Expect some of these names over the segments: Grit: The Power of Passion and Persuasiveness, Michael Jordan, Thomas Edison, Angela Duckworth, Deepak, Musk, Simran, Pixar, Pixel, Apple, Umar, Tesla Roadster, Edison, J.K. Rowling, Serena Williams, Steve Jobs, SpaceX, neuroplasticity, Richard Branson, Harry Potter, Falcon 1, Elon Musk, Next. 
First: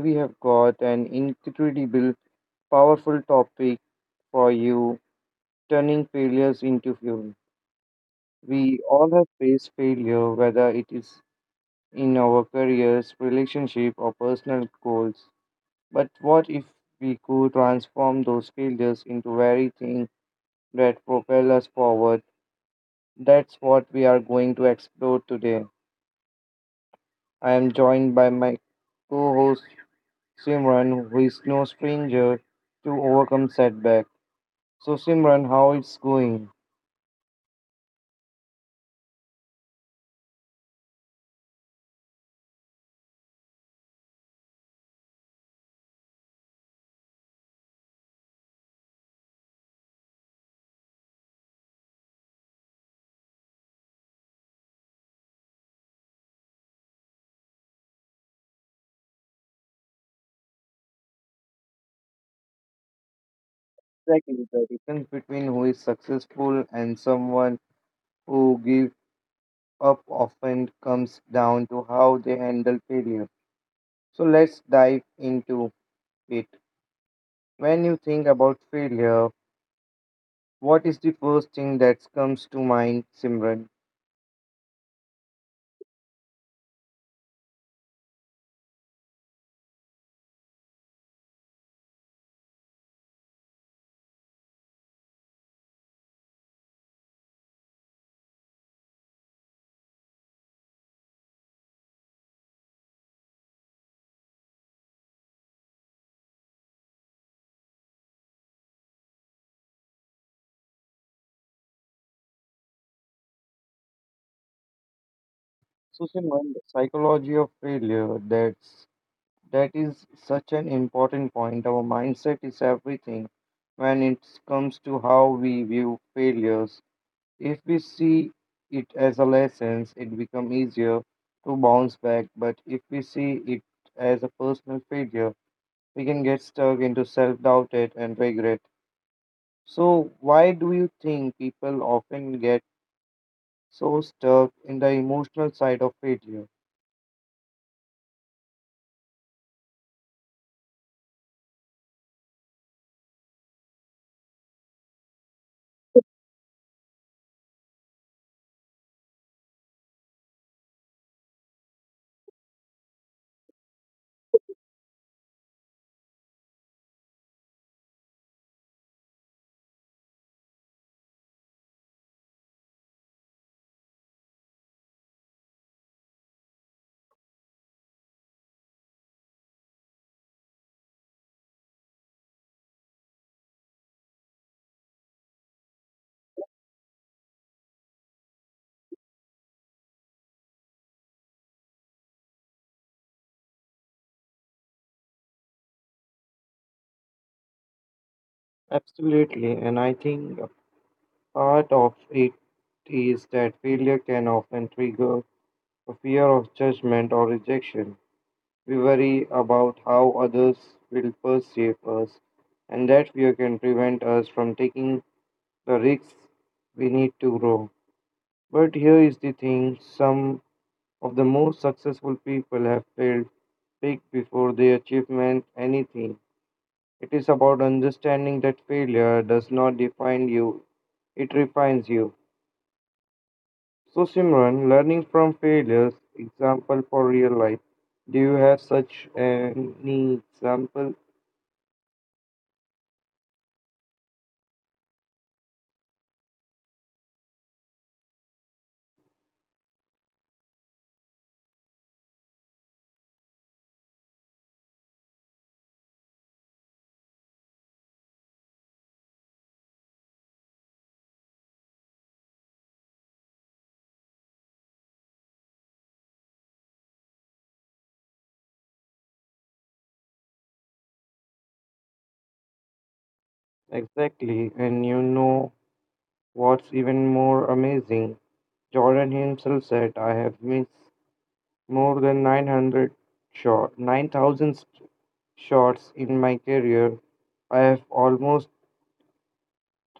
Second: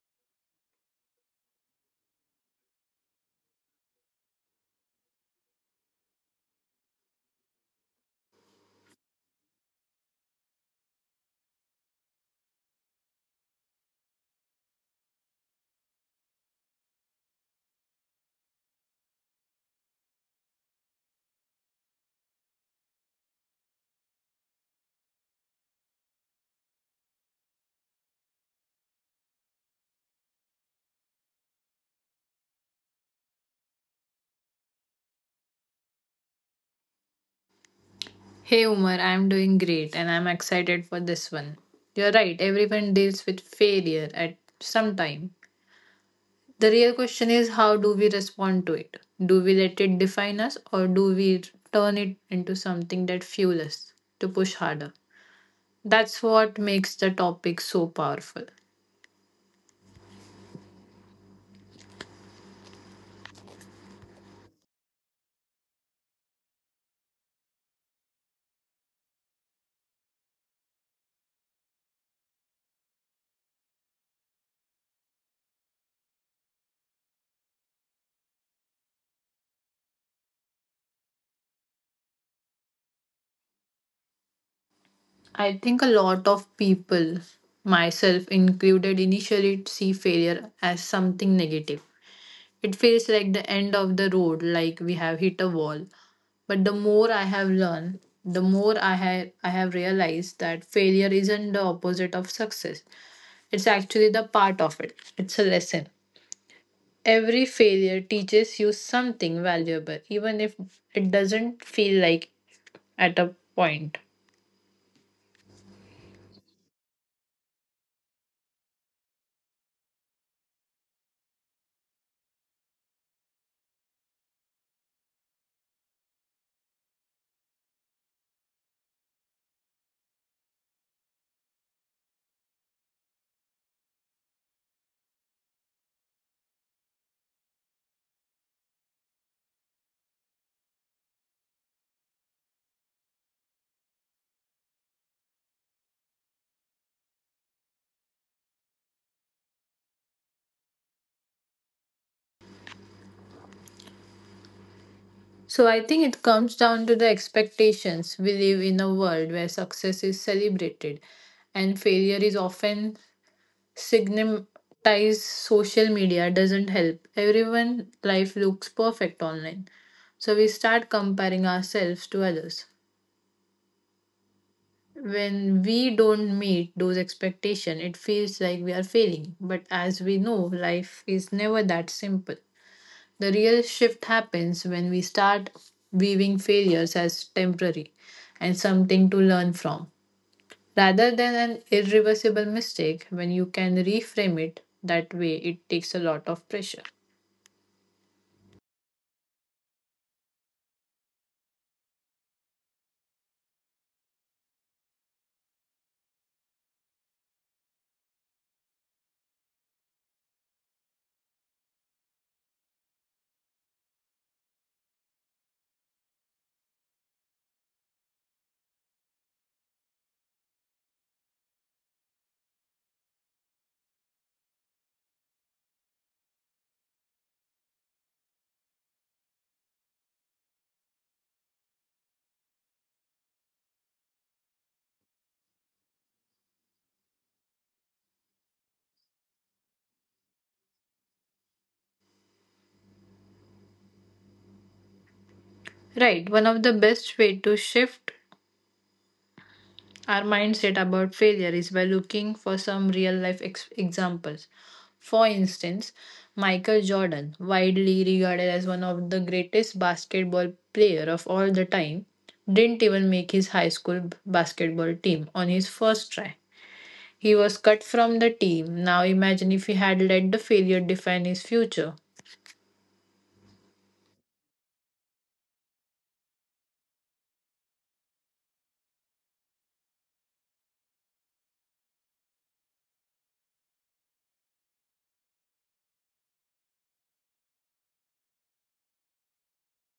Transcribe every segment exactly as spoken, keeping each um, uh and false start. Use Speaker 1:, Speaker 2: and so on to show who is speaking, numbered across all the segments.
Speaker 1: we have got an incredible, powerful topic for you turning failures into fuel. We all have faced failure, whether it is in our careers, relationship, or personal goals. But what if we could transform those failures into very things that propel us forward? That's what we are going to explore today. I am joined by my co host Simran, who is no stranger to overcome setback. So, Simran, how it's going?
Speaker 2: Hey Umar, I'm doing great and I'm excited for this one. You're right, everyone deals with failure at some time. The real question is how do we respond to it? Do we let it define us or do we turn it into something that fuels us to push harder? That's what makes the topic so powerful.
Speaker 1: Exactly, the difference between who is successful and someone who gives up often comes down to how they handle failure. So, let's dive into it. When you think about failure, what is the first thing that comes to mind, Simran?
Speaker 2: I think a lot of people, myself included, initially see failure as something negative. It feels like the end of the road, like we have hit a wall. But the more I have learned, the more I have I have realized that failure isn't the opposite of success. It's actually the part of it. It's a lesson. Every failure teaches you something valuable, even if it doesn't feel like at a point.
Speaker 1: So, Simran, the psychology of failure that That is such an important point. Our mindset is everything when it comes to how we view failures. If we see it as a lesson, it becomes easier to bounce back. But if we see it as a personal failure, we can get stuck into self doubt and regret. So, why do you think people often get so stuck in the emotional side of failure?
Speaker 2: So I think it comes down to the expectations. We live in a world where success is celebrated and failure is often stigmatize, social media doesn't help. Everyone life looks perfect online. So we start comparing ourselves to others. When we don't meet those expectations, it feels like we are failing. But as we know, life is never that simple. The real shift happens when we start viewing failures as temporary and something to learn from, rather than an irreversible mistake. When you can reframe it that way, it takes a lot of pressure.
Speaker 1: Absolutely, and I think part of it is that failure can often trigger a fear of judgment or rejection. We worry about how others will perceive us, and that fear can prevent us from taking the risks we need to grow. But here is the thing, some of the most successful people have failed big before they achievement anything. It is about understanding that failure does not define you, it refines you. So, Simran, learning from failures, example for real life. Do you have such any example?
Speaker 2: Right, one of the best way to shift our mindset about failure is by looking for some real life ex- examples. For instance, Michael Jordan, widely regarded as one of the greatest basketball player of all the time, didn't even make his high school b- basketball team on his first try. He was cut from the team. Now imagine if he had let the failure define his future.
Speaker 1: Exactly, and you know what's even more amazing? Jordan himself said, I have missed more than 900 shot, nine thousand shots in my career. I have almost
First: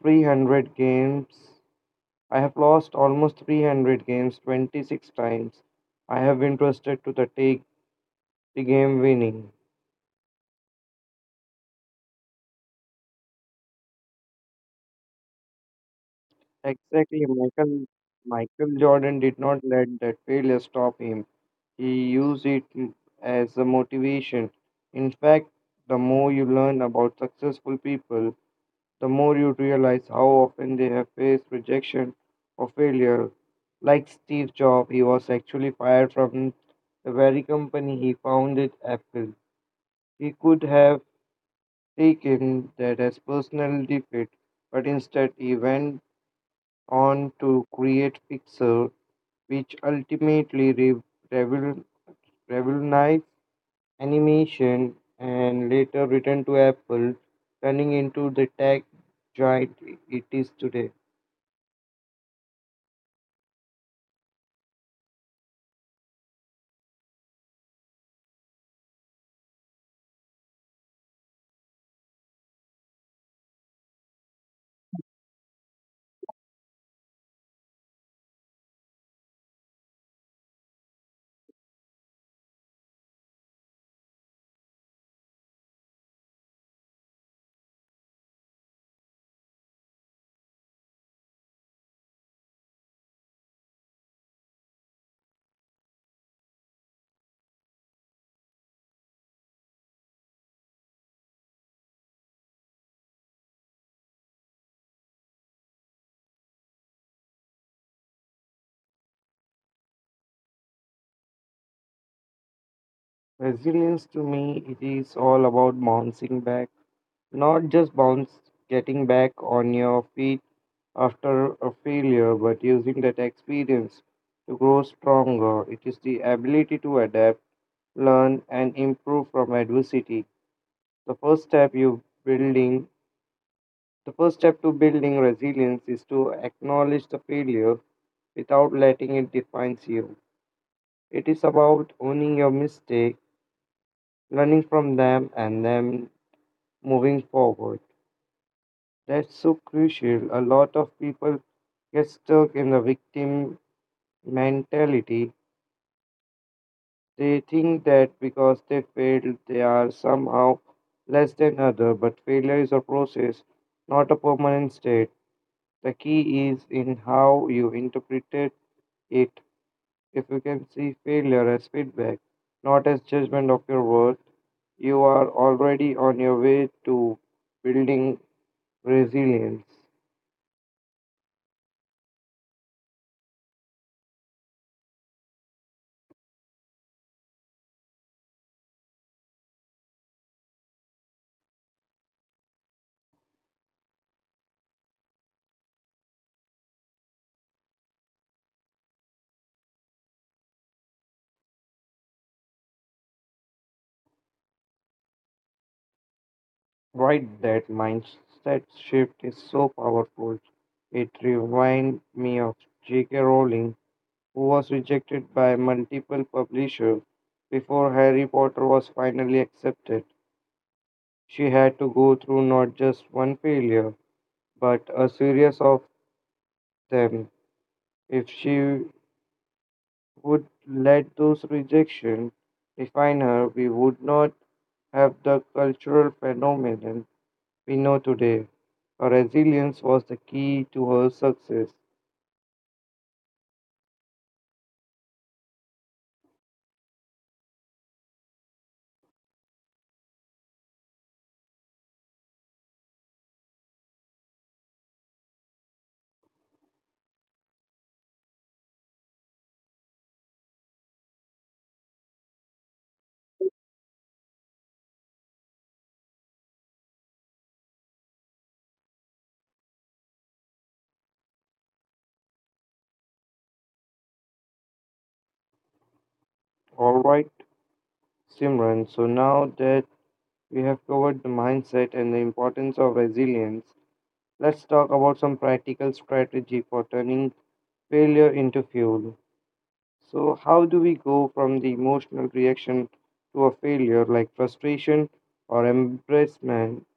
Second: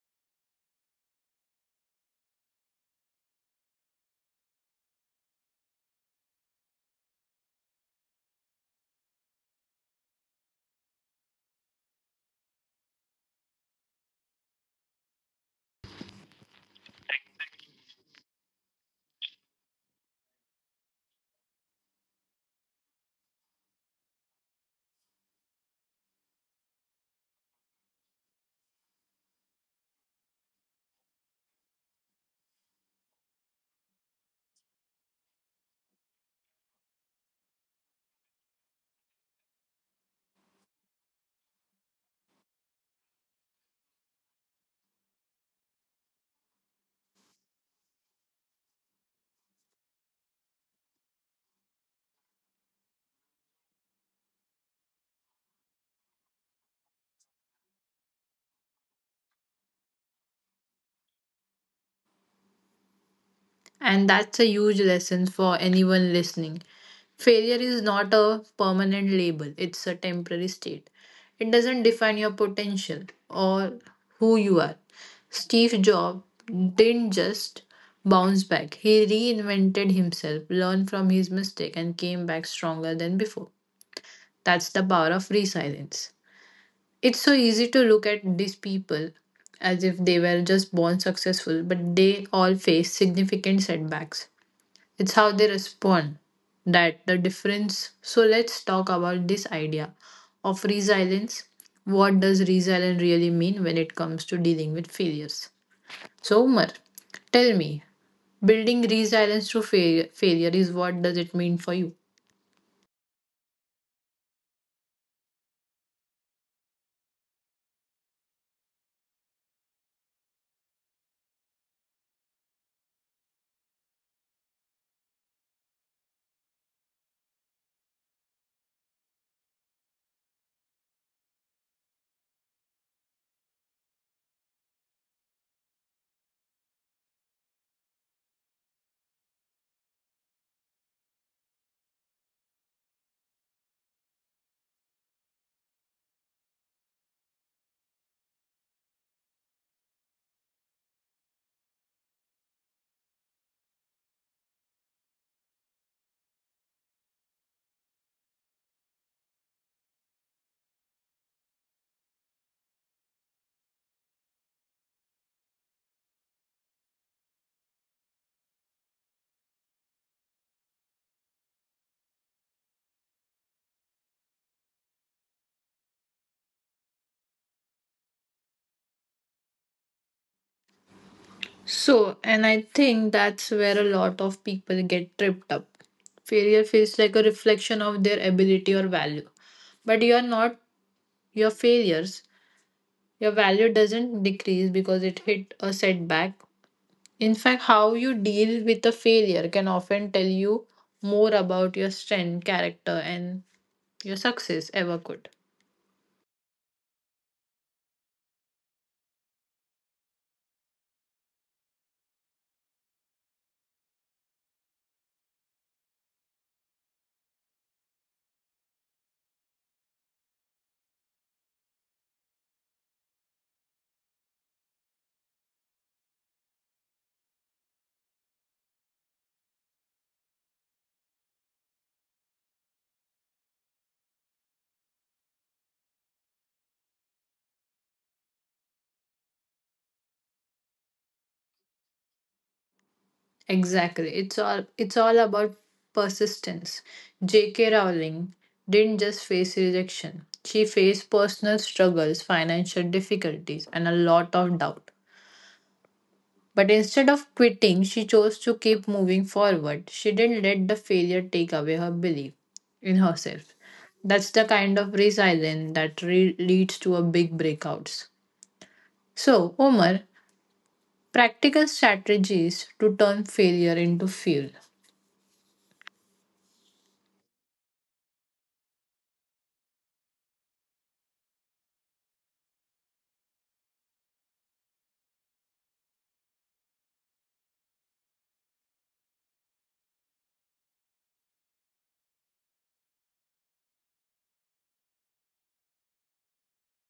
Speaker 1: 300 games. I have lost almost three hundred games twenty-six times. I have been trusted to the take the game winning. Exactly, Michael Michael Jordan did not let that failure stop him. He used it as a motivation. In fact, the more you learn about successful people, the more you realize how often they have faced rejection or failure. Like Steve Jobs, he was actually fired from the very company he founded, Apple. He could have taken that as personal defeat, but instead he went on to create Pixar which ultimately re- revol- revolutionized animation and later returned to Apple, turning into the tech giant it is today.
Speaker 2: And that's a huge lesson for anyone listening. Failure is not a permanent label, it's a temporary state. It doesn't define your potential or who you are. Steve Jobs didn't just bounce back, he reinvented himself, learned from his mistake, and came back stronger than before. That's the power of resilience. It's so easy to look at these people as if they were just born successful, but they all face significant setbacks. It's how they respond that the difference. So let's talk about this idea of resilience. What does resilience really mean when it comes to dealing with failures? So Umar, tell me, building resilience through failure, failure is what does it mean for you?
Speaker 1: Resilience to me, it is all about bouncing back, not just bounce, getting back on your feet after a failure, but using that experience to grow stronger. It is the ability to adapt, learn, and improve from adversity. The first step you building The first step to building resilience is to acknowledge the failure without letting it define you. It is about owning your mistake, learning from them, and then moving forward. That's so crucial. A lot of people get stuck in the victim mentality. They think that because they failed, they are somehow less than other. But failure is a process, not a permanent state. The key is in how you interpret it. If you can see failure as feedback, not as judgment of your worth, you are already on your way to building resilience.
Speaker 2: So, and I think that's where a lot of people get tripped up. Failure feels like a reflection of their ability or value, but you are not your failures. Your value doesn't decrease because it hit a setback. In fact, how you deal with a failure can often tell you more about your strength, character, and your success ever could.
Speaker 1: Right, that mindset shift is so powerful. It reminds me of J K. Rowling, who was rejected by multiple publishers before Harry Potter was finally accepted. She had to go through not just one failure, but a series of them. If she would let those rejections define her, we would not have the cultural phenomenon we know today. Her resilience was the key to her success.
Speaker 2: Exactly. It's all it's all about persistence. J K. Rowling didn't just face rejection. She faced personal struggles, financial difficulties, and a lot of doubt. But instead of quitting, she chose to keep moving forward. She didn't let the failure take away her belief in herself. That's the kind of resilience that re- leads to a big breakouts. So, Omar, practical strategies to turn failure into fuel.
Speaker 1: All right, Simran, so now that we have covered the mindset and the importance of resilience, let's talk about some practical strategy for turning failure into fuel. So, how do we go from the emotional reaction to a failure like frustration or embarrassment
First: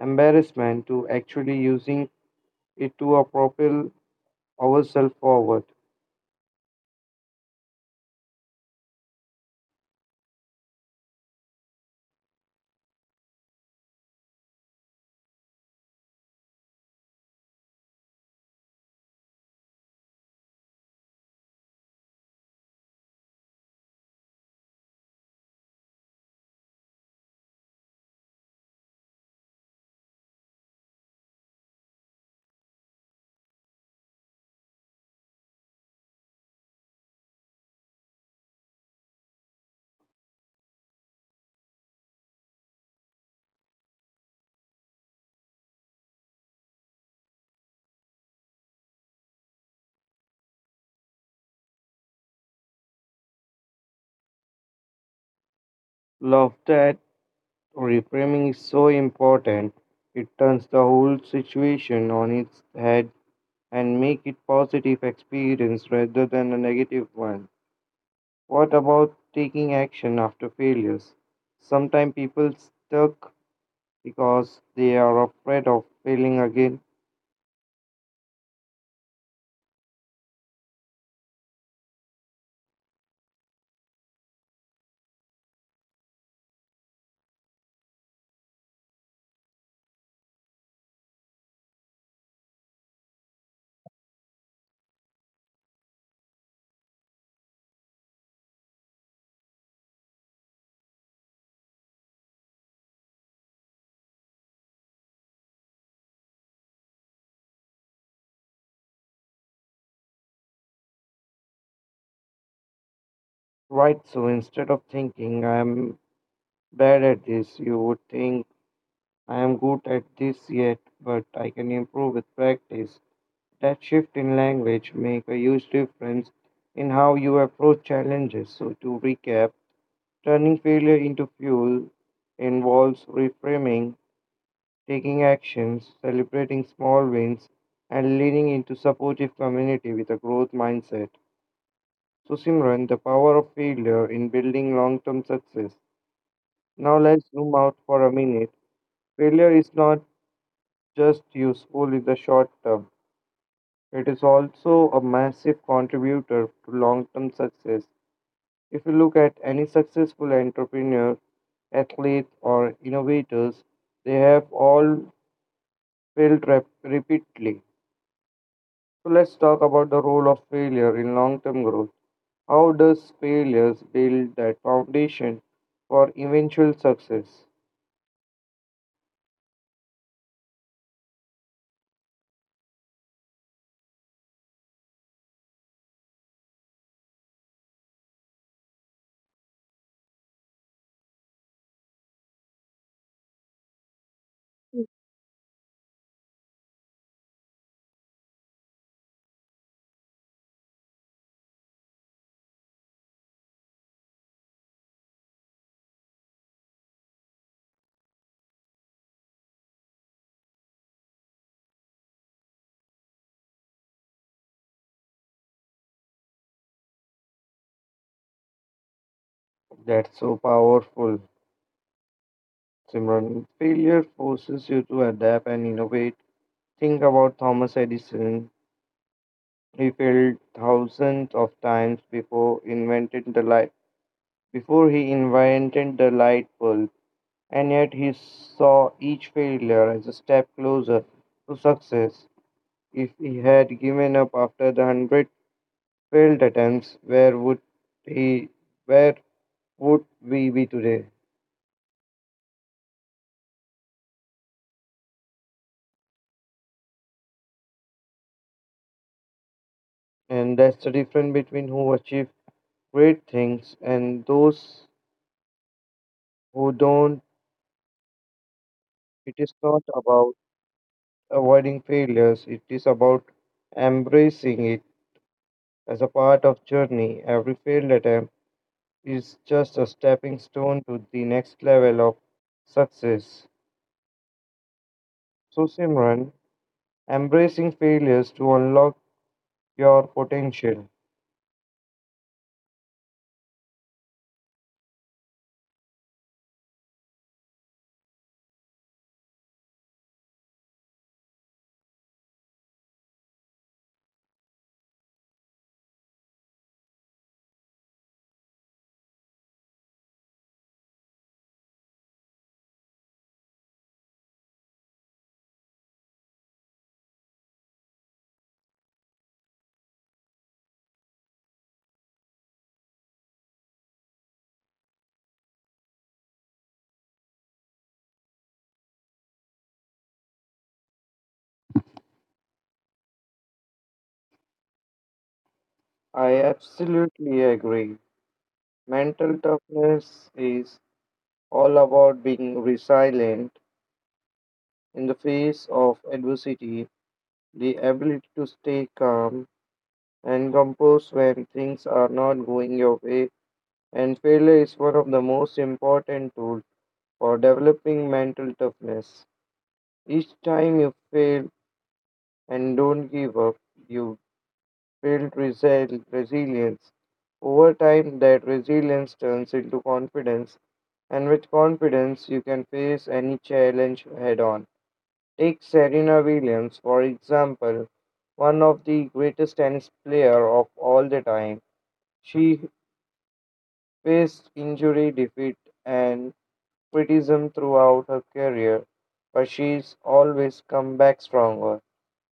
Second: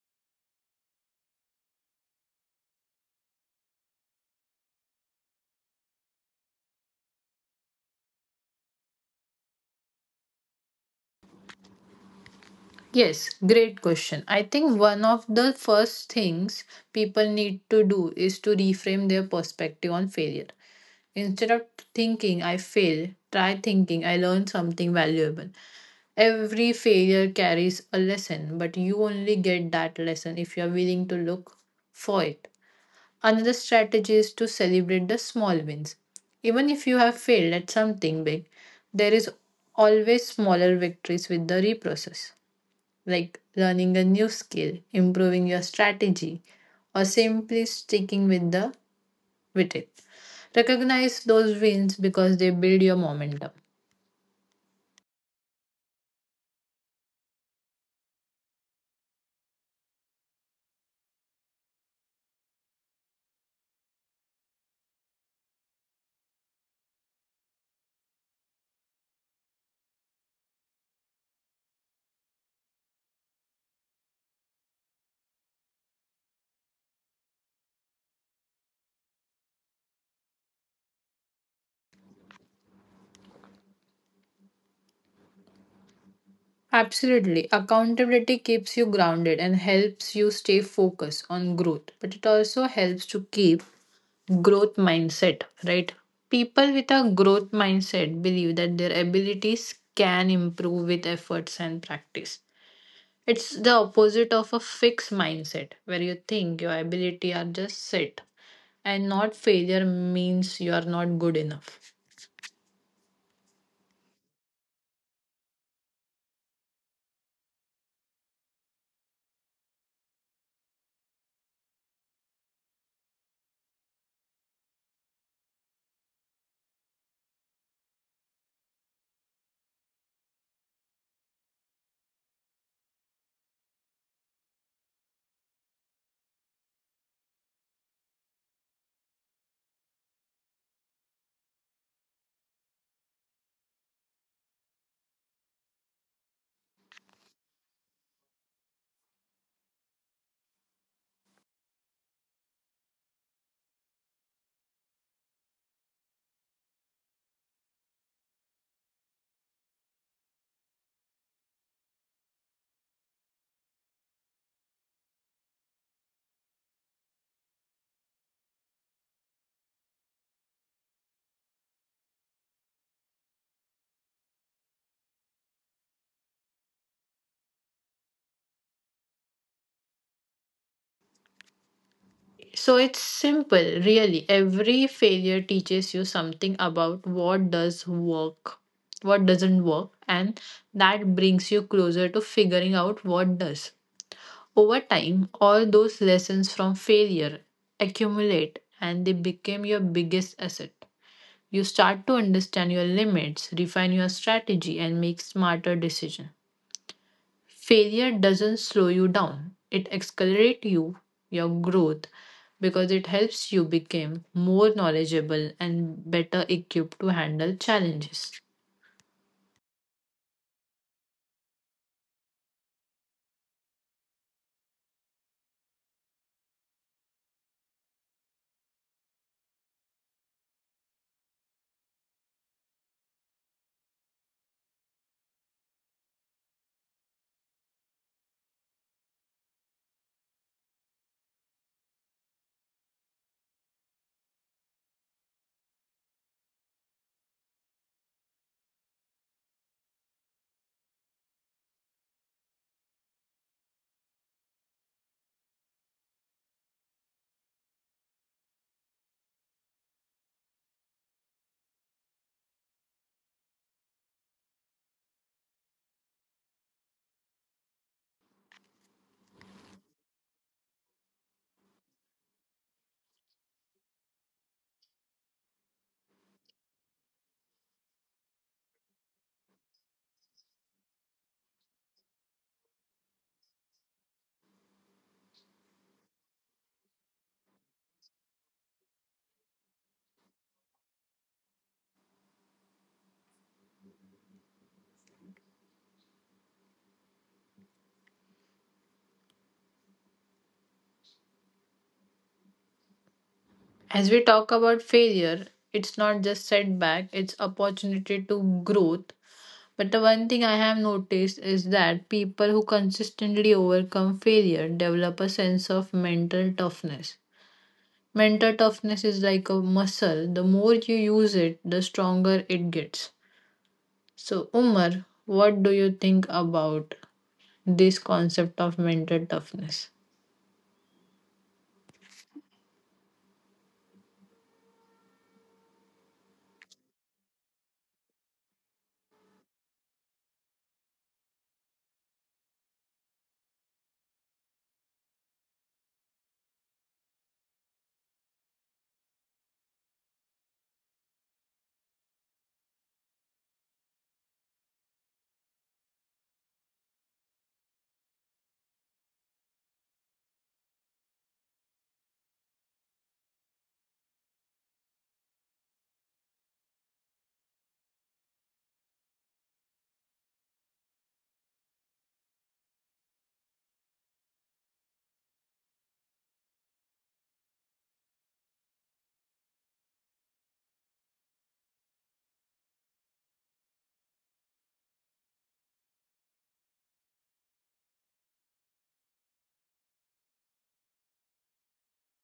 Speaker 1: embarrassment to actually using it to uh, propel ourselves forward.
Speaker 2: Yes, great question. I think one of the first things people need to do is to reframe their perspective on failure. Instead of thinking I fail, try thinking I learned something valuable. Every failure carries a lesson, but you only get that lesson if you are willing to look for it. Another strategy is to celebrate the small wins. Even if you have failed at something big, there is always smaller victories with the reprocess, like learning a new skill, improving your strategy, or simply sticking with the with it. Recognize those wins because they build your momentum.
Speaker 1: Laughter at reframing is so important. It turns the whole situation on its head and make it positive experience rather than a negative one. What about taking action after failures? Sometimes people stuck because they are afraid of failing again.
Speaker 2: Absolutely. Accountability keeps you grounded and helps you stay focused on growth, but it also helps to keep growth mindset, right? People with a growth mindset believe that their abilities can improve with efforts and practice. It's the opposite of a fixed mindset where you think your ability are just set and not failure means you are not good enough.
Speaker 1: Right, so instead of thinking I'm bad at this, you would think I am good at this yet, but I can improve with practice. That shift in language make a huge difference in how you approach challenges. So to recap, turning failure into fuel involves reframing, taking actions, celebrating small wins, and leaning into supportive community with a growth mindset. So Simran, the power of failure in building long-term success. Now let's zoom out for a minute. Failure is not just useful in the short term. It is also a massive contributor to long term success. If you look at any successful entrepreneur, athlete, or innovators, they have all failed rep- repeatedly. So let's talk about the role of failure in long term growth. How does failures build that foundation for eventual success?
Speaker 2: So it's simple, really. Every failure teaches you something about what does work, what doesn't work, and that brings you closer to figuring out what does. Over time, all those lessons from failure accumulate and they become your biggest asset. You start to understand your limits, refine your strategy, and make smarter decisions. Failure doesn't slow you down, it accelerates you, your growth, because it helps you become more knowledgeable and better equipped to handle challenges.
Speaker 1: That's so powerful, Simran. Failure forces you to adapt and innovate. Think about Thomas Edison. He failed thousands of times before invented the light before he invented the light bulb, and yet he saw each failure as a step closer to success. If he had given up after the hundred failed attempts, where would he where would we be today? And that's the difference between who achieve great things and those who don't. It is not about avoiding failures, it is about embracing it as a part of journey. Every failed attempt is just a stepping stone to the next level of success. So Simran, embracing failures to unlock your potential.
Speaker 2: As we talk about failure, it's not just setback, it's opportunity to growth. But the one thing I have noticed is that people who consistently overcome failure develop a sense of mental toughness. Mental toughness is like a muscle, the more you use it the stronger it gets. So, Umar, what do you think about this concept of mental toughness?
Speaker 1: I absolutely agree. Mental toughness is all about being resilient in the face of adversity, the ability to stay calm and composed when things are not going your way, and failure is one of the most important tools for developing mental toughness. Each time you fail and don't give up, you build resi- resilience. Over time, that resilience turns into confidence, and with confidence, you can face any challenge head on. Take Serena Williams, for example, one of the greatest tennis player of all the time. She faced injury, defeat, and criticism throughout her career, but she's always come back stronger.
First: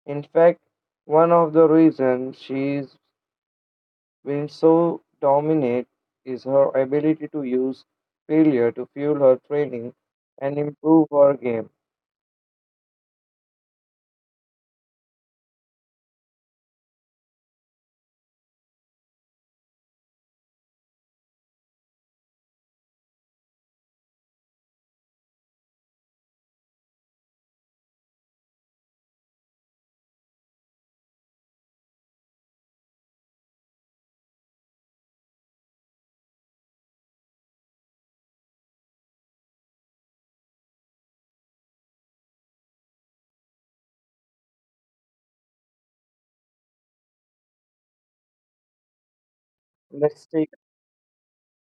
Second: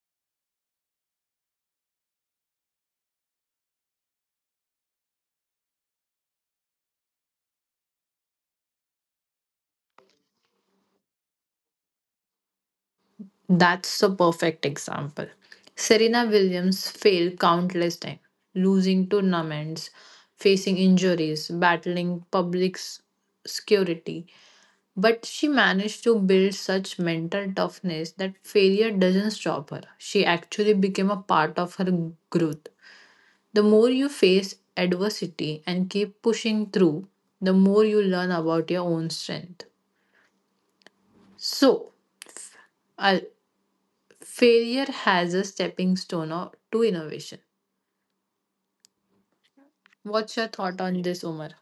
Speaker 1: In fact, one of the reasons she's been so dominant is her ability to use failure to fuel her training and improve her game.
Speaker 2: That's a perfect example. Serena Williams failed countless times, losing tournaments, facing injuries, battling public s- security. But she managed to build such mental toughness that failure doesn't stop her. She actually became a part of her growth. The more you face adversity and keep pushing through, the more you learn about your own strength. So, uh, failure has a stepping stone or- to innovation.
Speaker 1: Let's
Speaker 2: What's your
Speaker 1: take
Speaker 2: thought on this, Umar?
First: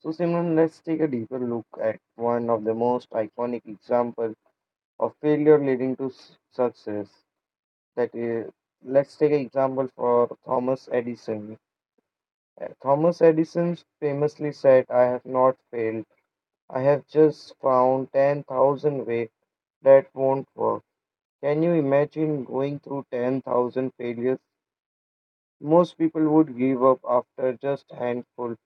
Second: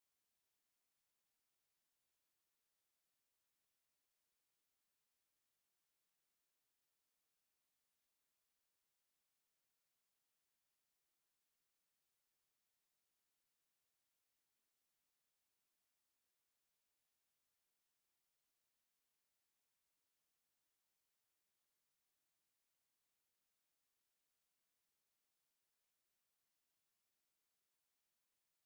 Speaker 1: so Simran, let's take a deeper look at one of the most iconic examples of failure leading to s- success. That is, let's take an example for Thomas Edison. Uh, Thomas Edison famously said, I have not failed. I have just found ten thousand ways that won't work. Can you imagine going through ten thousand failures? Most people would give up after just a handful,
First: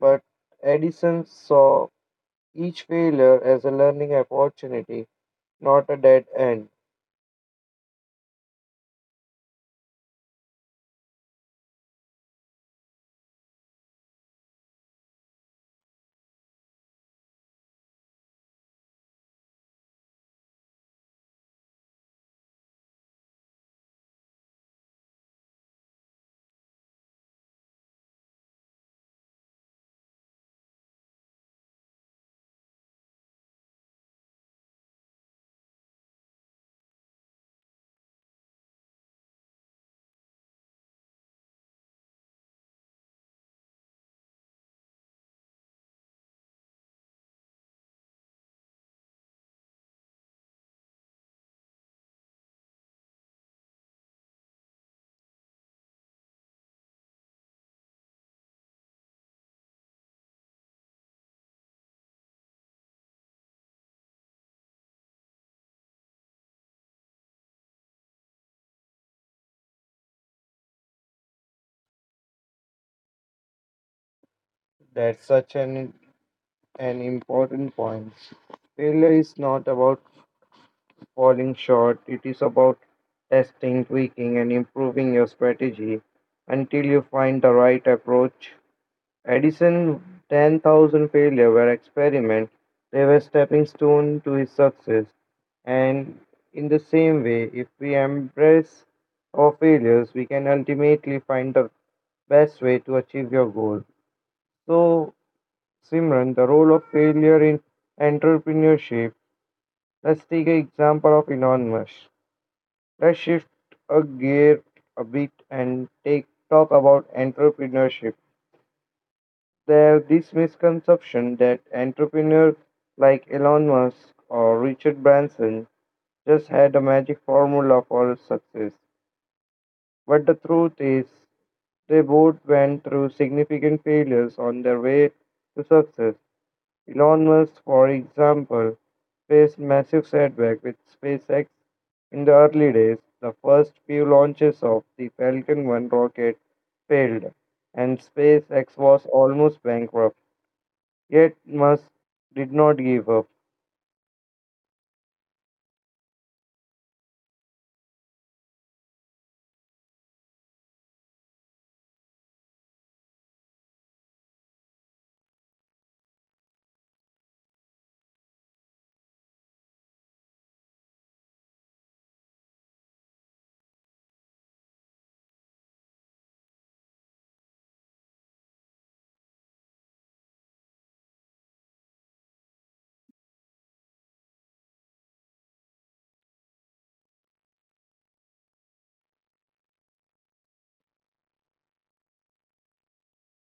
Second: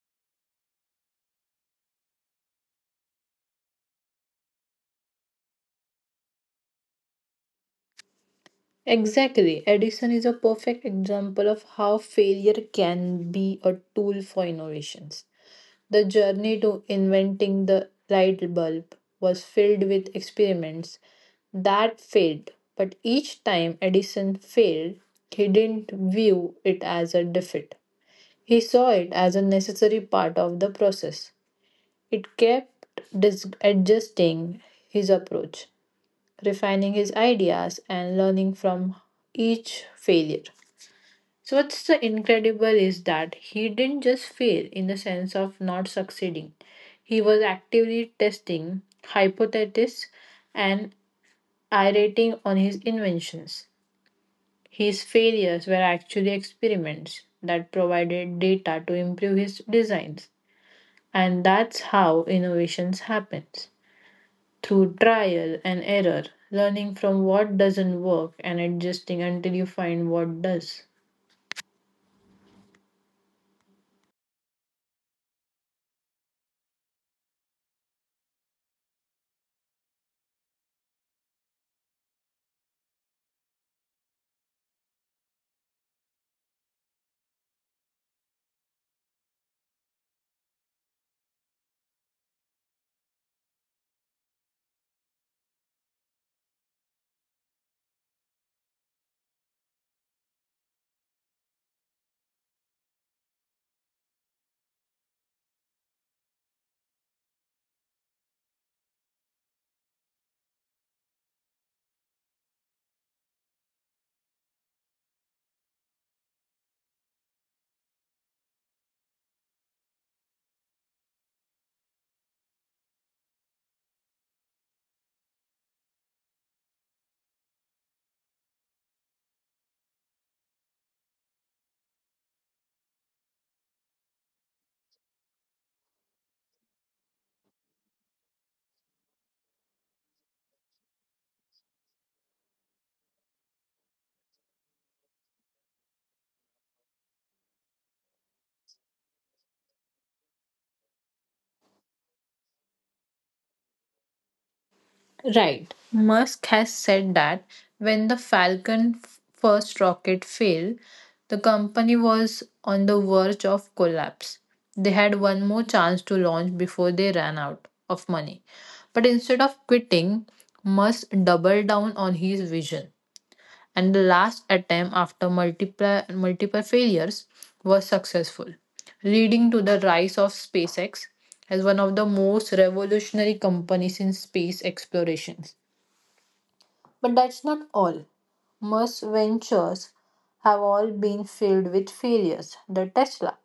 Speaker 1: but Edison saw each failure as a learning opportunity, not a dead end.
Speaker 2: Exactly. Edison is a perfect example of how failure can be a tool for innovations. The journey to inventing the light bulb was filled with experiments that failed, but each time Edison failed, he didn't view it as a defeat. He saw it as a necessary part of the process. It kept dis- adjusting his approach, refining his ideas, and learning from each failure. So what's the incredible is that he didn't just fail in the sense of not succeeding. He was actively testing hypotheses and iterating on his inventions. His failures were actually experiments that provided data to improve his designs. And that's how innovations happens. Through trial and error, learning from what doesn't work and adjusting until you find what does.
Speaker 1: That's such an, an important point. Failure is not about falling short. It is about testing, tweaking, and improving your strategy until you find the right approach. Edison ten thousand failures were experiment. They were stepping stone to his success. And in the same way, if we embrace our failures, we can ultimately find the best way to achieve your goal. So, Simran, the role of failure in entrepreneurship. Let's take an example of Elon Musk. Let's shift a gear a bit and take talk about entrepreneurship. There's this misconception that entrepreneurs like Elon Musk or Richard Branson just had a magic formula for success. But the truth is, they both went through significant failures on their way to success. Elon Musk, for example, faced massive setback with SpaceX in the early days. The first few launches of the Falcon one rocket failed, and SpaceX was almost bankrupt. Yet Musk did not give up.
Speaker 2: Right. Musk has said that when the Falcon f- first rocket failed, the company was on the verge of collapse. They had one more chance to launch before they ran out of money. But instead of quitting, Musk doubled down on his vision. And the last attempt after multiple, multiple failures was successful, leading to the rise of SpaceX as one of the most revolutionary companies in space exploration. But that's not all. Musk's ventures have all been filled with failures. The Tesla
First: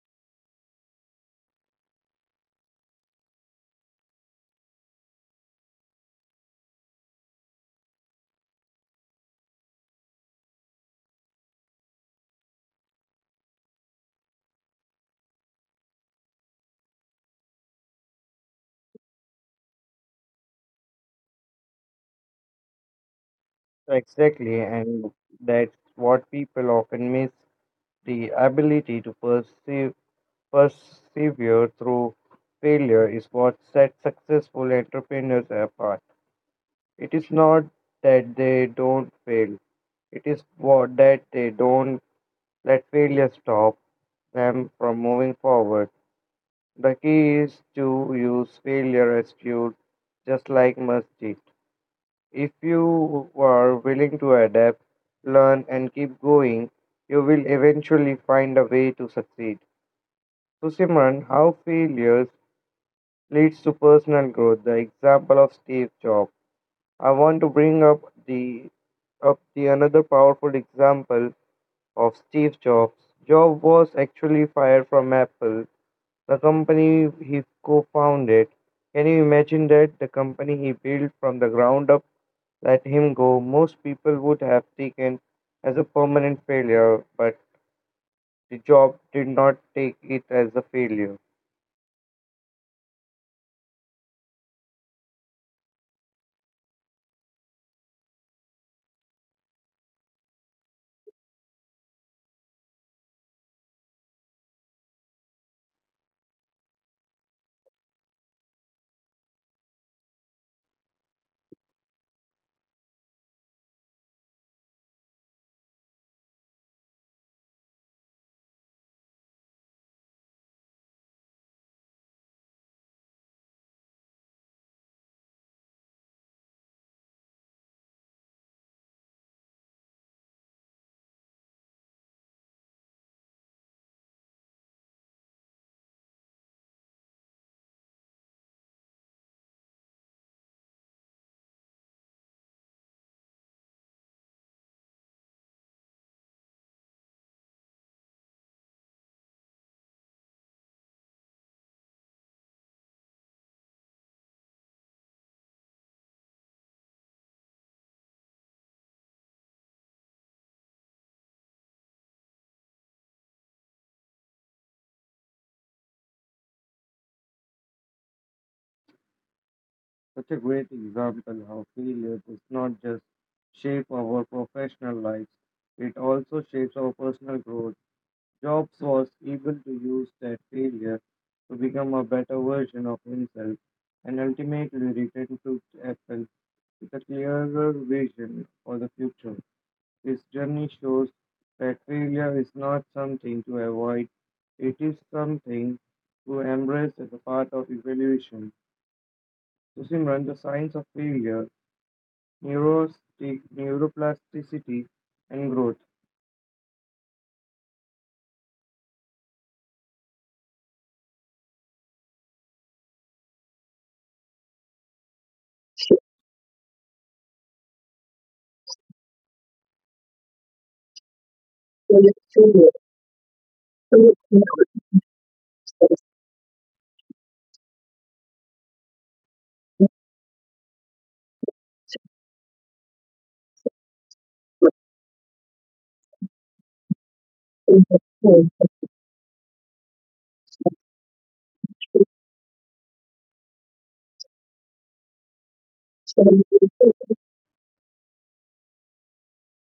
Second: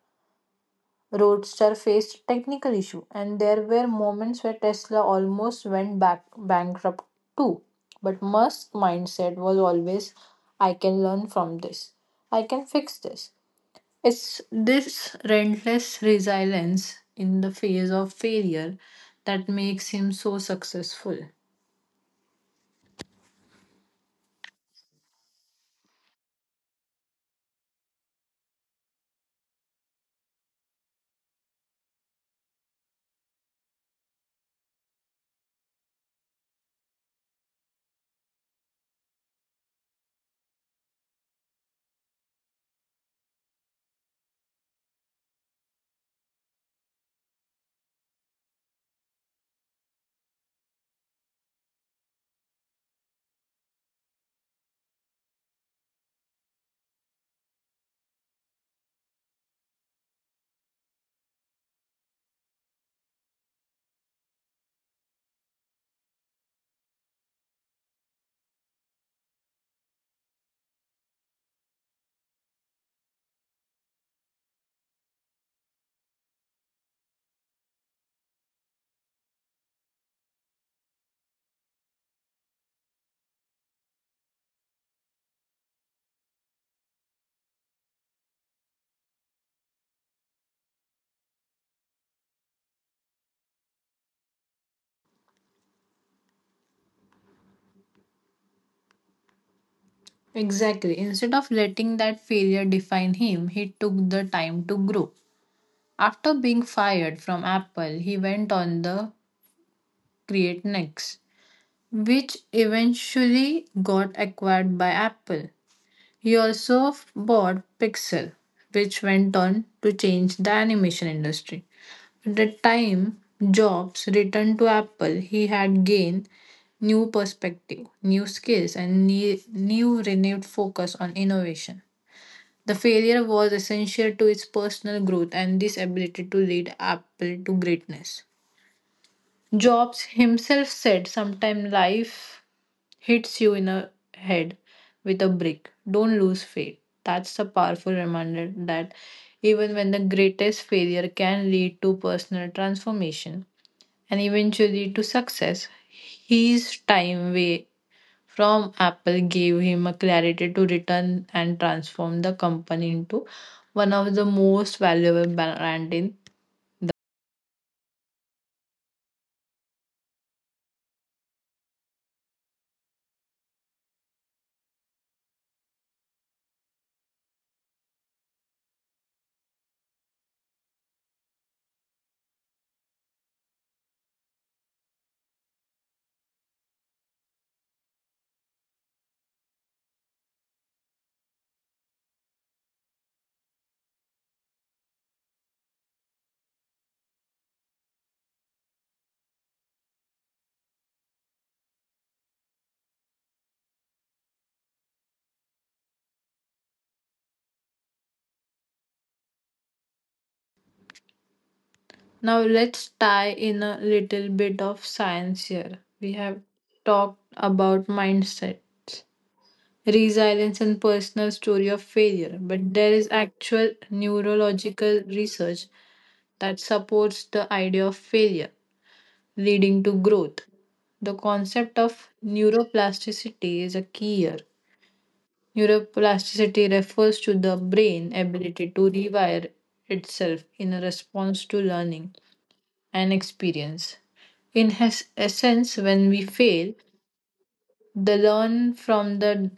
Speaker 2: Roadster faced technical issues, and there were moments where Tesla almost went back bankrupt too. But Musk's mindset was always, "I can learn from this. I can fix this." It's this relentless resilience in the face of failure that makes him so successful.
Speaker 1: Exactly, and that's what people often miss the ability to perceive, persevere through failure is what sets successful entrepreneurs apart. It is not that they don't fail, it is what that they don't let failure stop them from moving forward. The key is to use failure as fuel, just like masjid. If you are willing to adapt, learn, and keep going, you will eventually find a way to succeed. So, Simran, how failures leads to personal growth, the example of Steve Jobs. I want to bring up the up the another powerful example of Steve Jobs. Jobs was actually fired from Apple, the company he co-founded. Can you imagine that the company he built from the ground up let him go? Most people would have taken as a permanent failure, but the job did not take it as a failure.
Speaker 2: Exactly. Instead of letting that failure define him, he took the time to grow. After being fired from Apple, he went on the Create Next, which eventually got acquired by Apple. He also f- bought Pixel, which went on to change the animation industry. At the time Jobs returned to Apple, he had gained new perspective, new skills, and ne- new renewed focus on innovation. The failure was essential to its personal growth and this ability to lead Apple to greatness. Jobs himself said, sometimes life hits you in the head with a brick. Don't lose faith. That's a powerful reminder that even when the greatest failure can lead to personal transformation and eventually to success, his time wa- from Apple gave him a clarity to return and transform the company into one of the most valuable brand in.
Speaker 1: Such a great example how failure does not just shape our professional lives, it also shapes our personal growth. Jobs was able to use that failure to become a better version of himself and ultimately return to Apple with a clearer vision for the future. His journey shows that failure is not something to avoid, it is something to embrace as a part of evolution. So, Simran, the science of failure neurosti- neuroplasticity, and growth.
Speaker 2: Now let's tie in a little bit of science here. We have talked about mindsets, resilience and personal story of failure, but there is actual neurological research that supports the idea of failure leading to growth. The concept of neuroplasticity is a key here. Neuroplasticity refers to the brain ability to rewire itself in a response to learning and experience. In his essence, when we fail, the learn from the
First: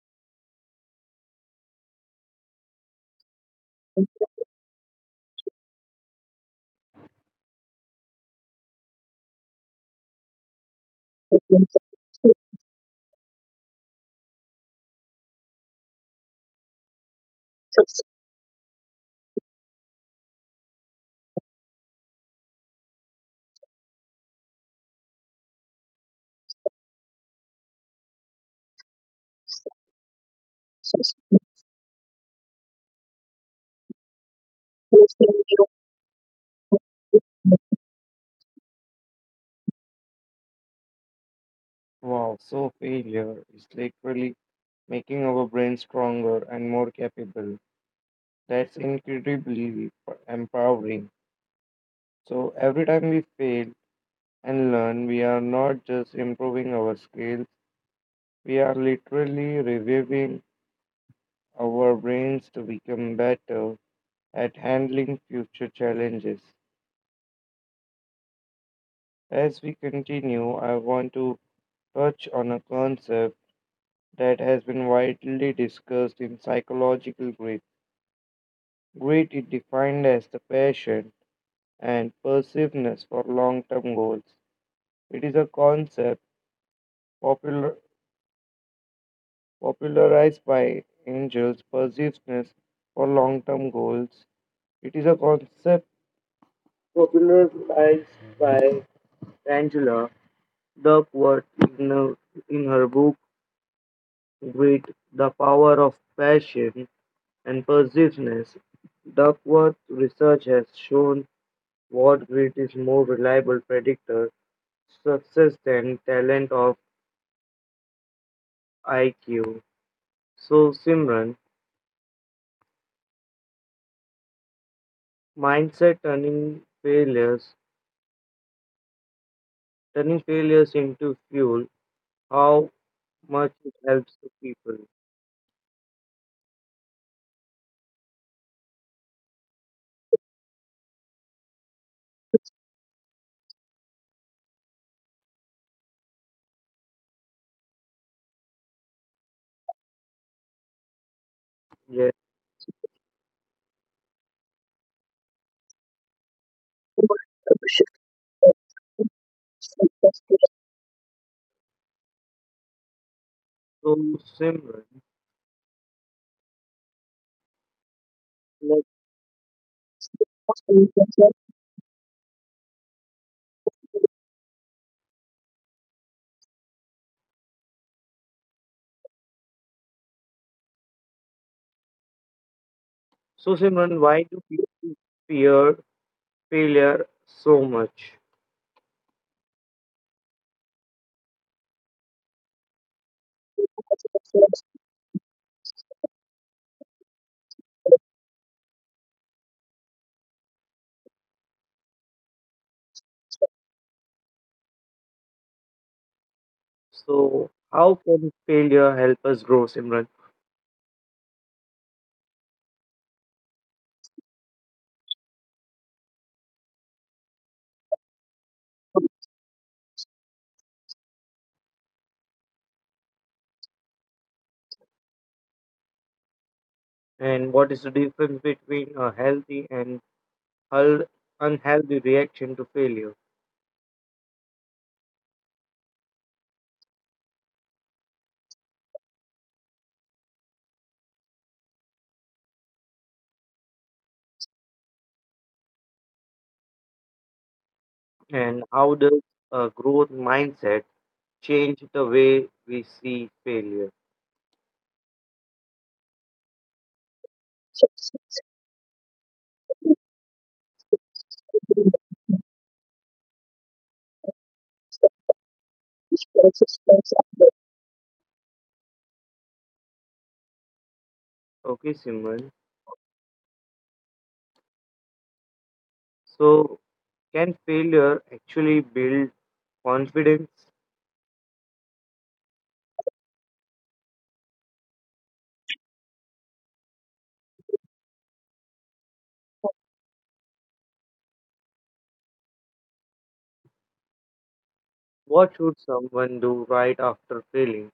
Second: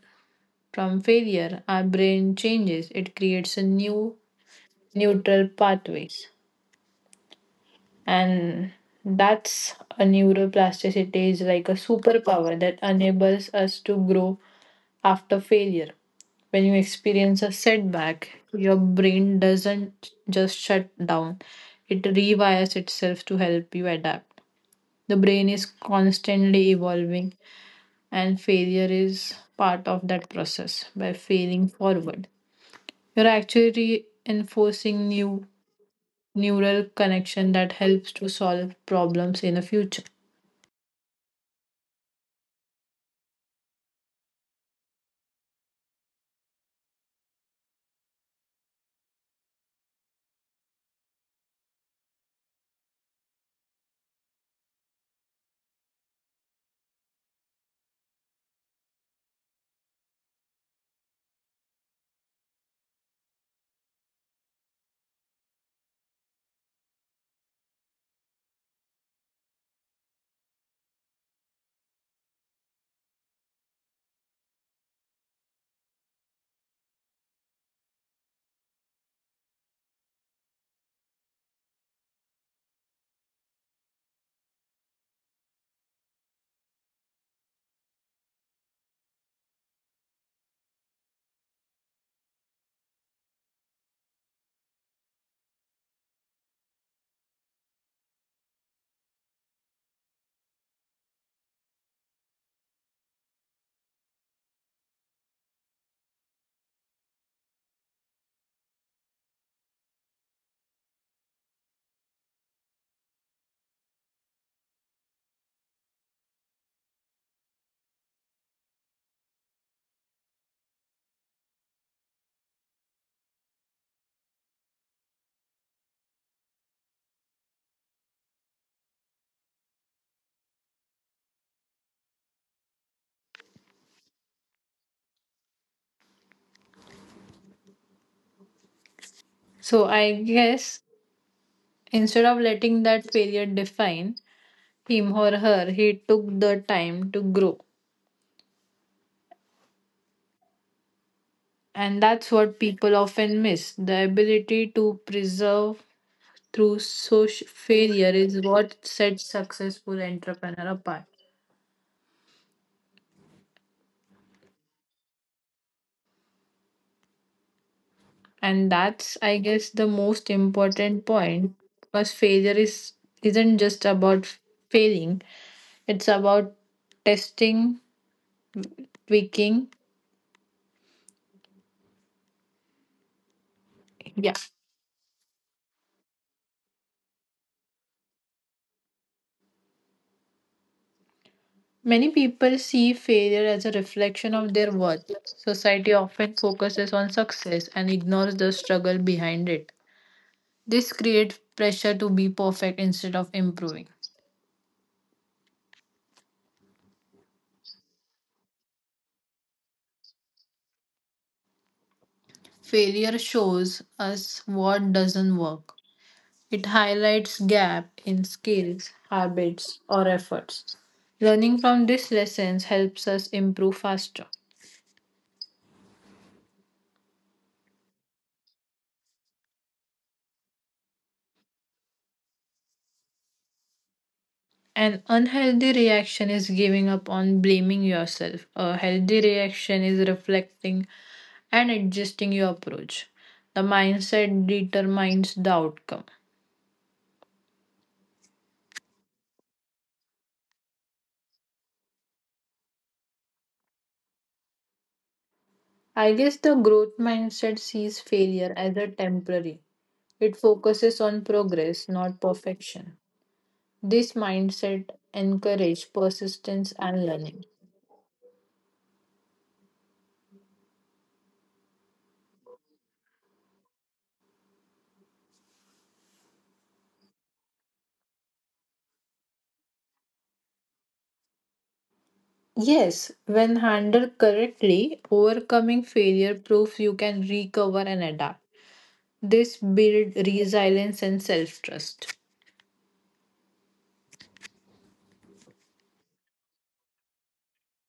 Speaker 2: from failure, our brain changes. It creates a new neutral pathways. And that's a neuroplasticity is like a superpower that enables us to grow after failure. When you experience a setback, your brain doesn't just shut down, it rewires itself to help you adapt. The brain is constantly evolving, and failure is part of that process. By failing forward, you're actually reinforcing new neural connection that helps to solve problems in the future.
Speaker 1: Wow, so failure is literally making our brain stronger and more capable. That's incredibly empowering. So every time we fail and learn, we are not just improving our skills, we are literally reviving our brains to become better at handling future challenges. As we continue, I want to touch on a concept that has been widely discussed in psychological grit. Grit is defined as the passion and persistency for long-term goals. It is a concept popular, popularized by Angels Persistency for long-term goals. It is a concept popularized by Angela Duckworth in her, in her book Grit: The Power of Passion and persuasiveness. Duckworth research has shown what grit is more reliable predictor success than talent of I Q. So Simran, mindset turning failures turning failures into fuel, how much it helps the people.
Speaker 2: So, I guess instead of letting that failure define, him or her, he took the time to grow. And
Speaker 1: Yes.
Speaker 2: that's what people often miss. The ability to preserve through social failure is what sets successful entrepreneur apart.
Speaker 1: So Simran.
Speaker 2: And that's, I guess, the most important point because failure is isn't just about failing. It's about testing, tweaking.
Speaker 1: So Simran, why
Speaker 2: Yeah.
Speaker 1: do people fear failure so much?
Speaker 2: Many people see failure as a reflection of their worth. Society often focuses on success and ignores the struggle behind it. This creates pressure to be perfect instead of improving.
Speaker 1: So, how can failure help us grow, Simran?
Speaker 2: Failure shows us what doesn't work. It highlights gap in skills, habits, or efforts. Learning from these lessons helps us improve faster.
Speaker 1: And what is the difference between a healthy and hel- unhealthy reaction to failure?
Speaker 2: An unhealthy reaction is giving up on blaming yourself. A healthy reaction is reflecting and adjusting your approach. The mindset determines the outcome.
Speaker 1: And how does a growth mindset change the way we see failure?
Speaker 2: I guess the growth mindset sees failure as a temporary. It focuses on progress, not perfection. This mindset encourages persistence and learning.
Speaker 1: Okay, Simran. So, can failure actually build confidence?
Speaker 2: Yes, when handled correctly, overcoming failure proves you can recover and adapt. This builds resilience and self trust.
Speaker 1: What should someone do right after failing?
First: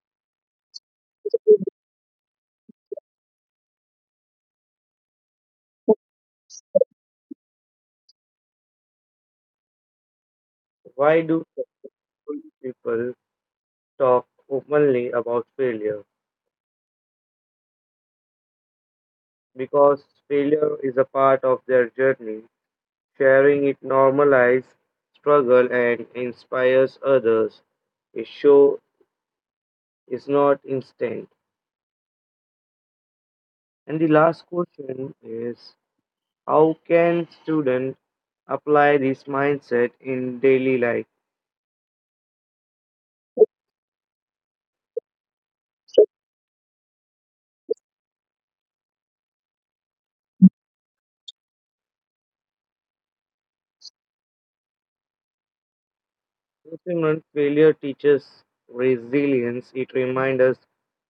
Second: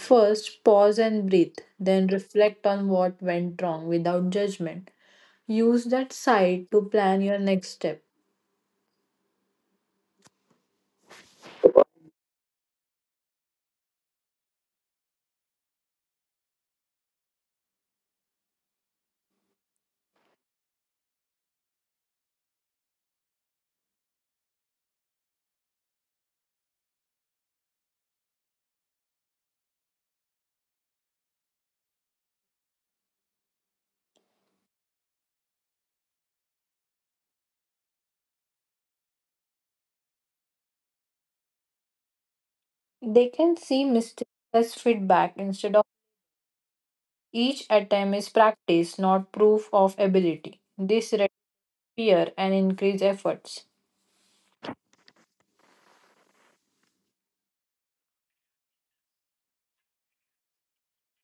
Speaker 2: First, pause and breathe, then reflect on what went wrong without judgment. Use that sight to plan your next step.
Speaker 1: Why do successful people talk openly about failure because failure is a part of their journey. Sharing it normalizes struggle and inspires others. A show is not instant. And the last question is how can students apply this mindset in daily life?
Speaker 2: They can see mistakes as feedback instead of each attempt is practice, not proof of ability. This reduces fear and increase efforts.
Speaker 1: Simon, failure teaches resilience. It reminds us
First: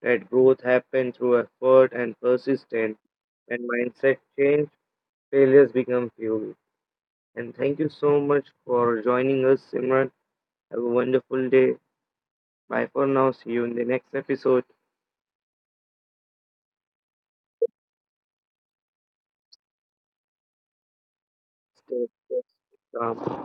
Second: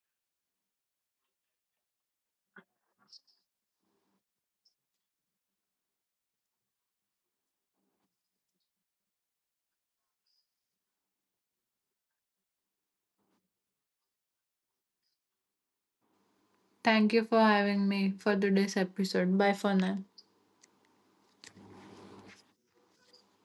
Speaker 1: that growth happens through effort and persistence, and mindset change failures become fuel. And thank you so much for joining us, Simran. Have a wonderful day. Bye for now. See you in the next episode.
Speaker 2: Thank you for having me for today's episode. Bye for now.
Speaker 1: Stay stay calm.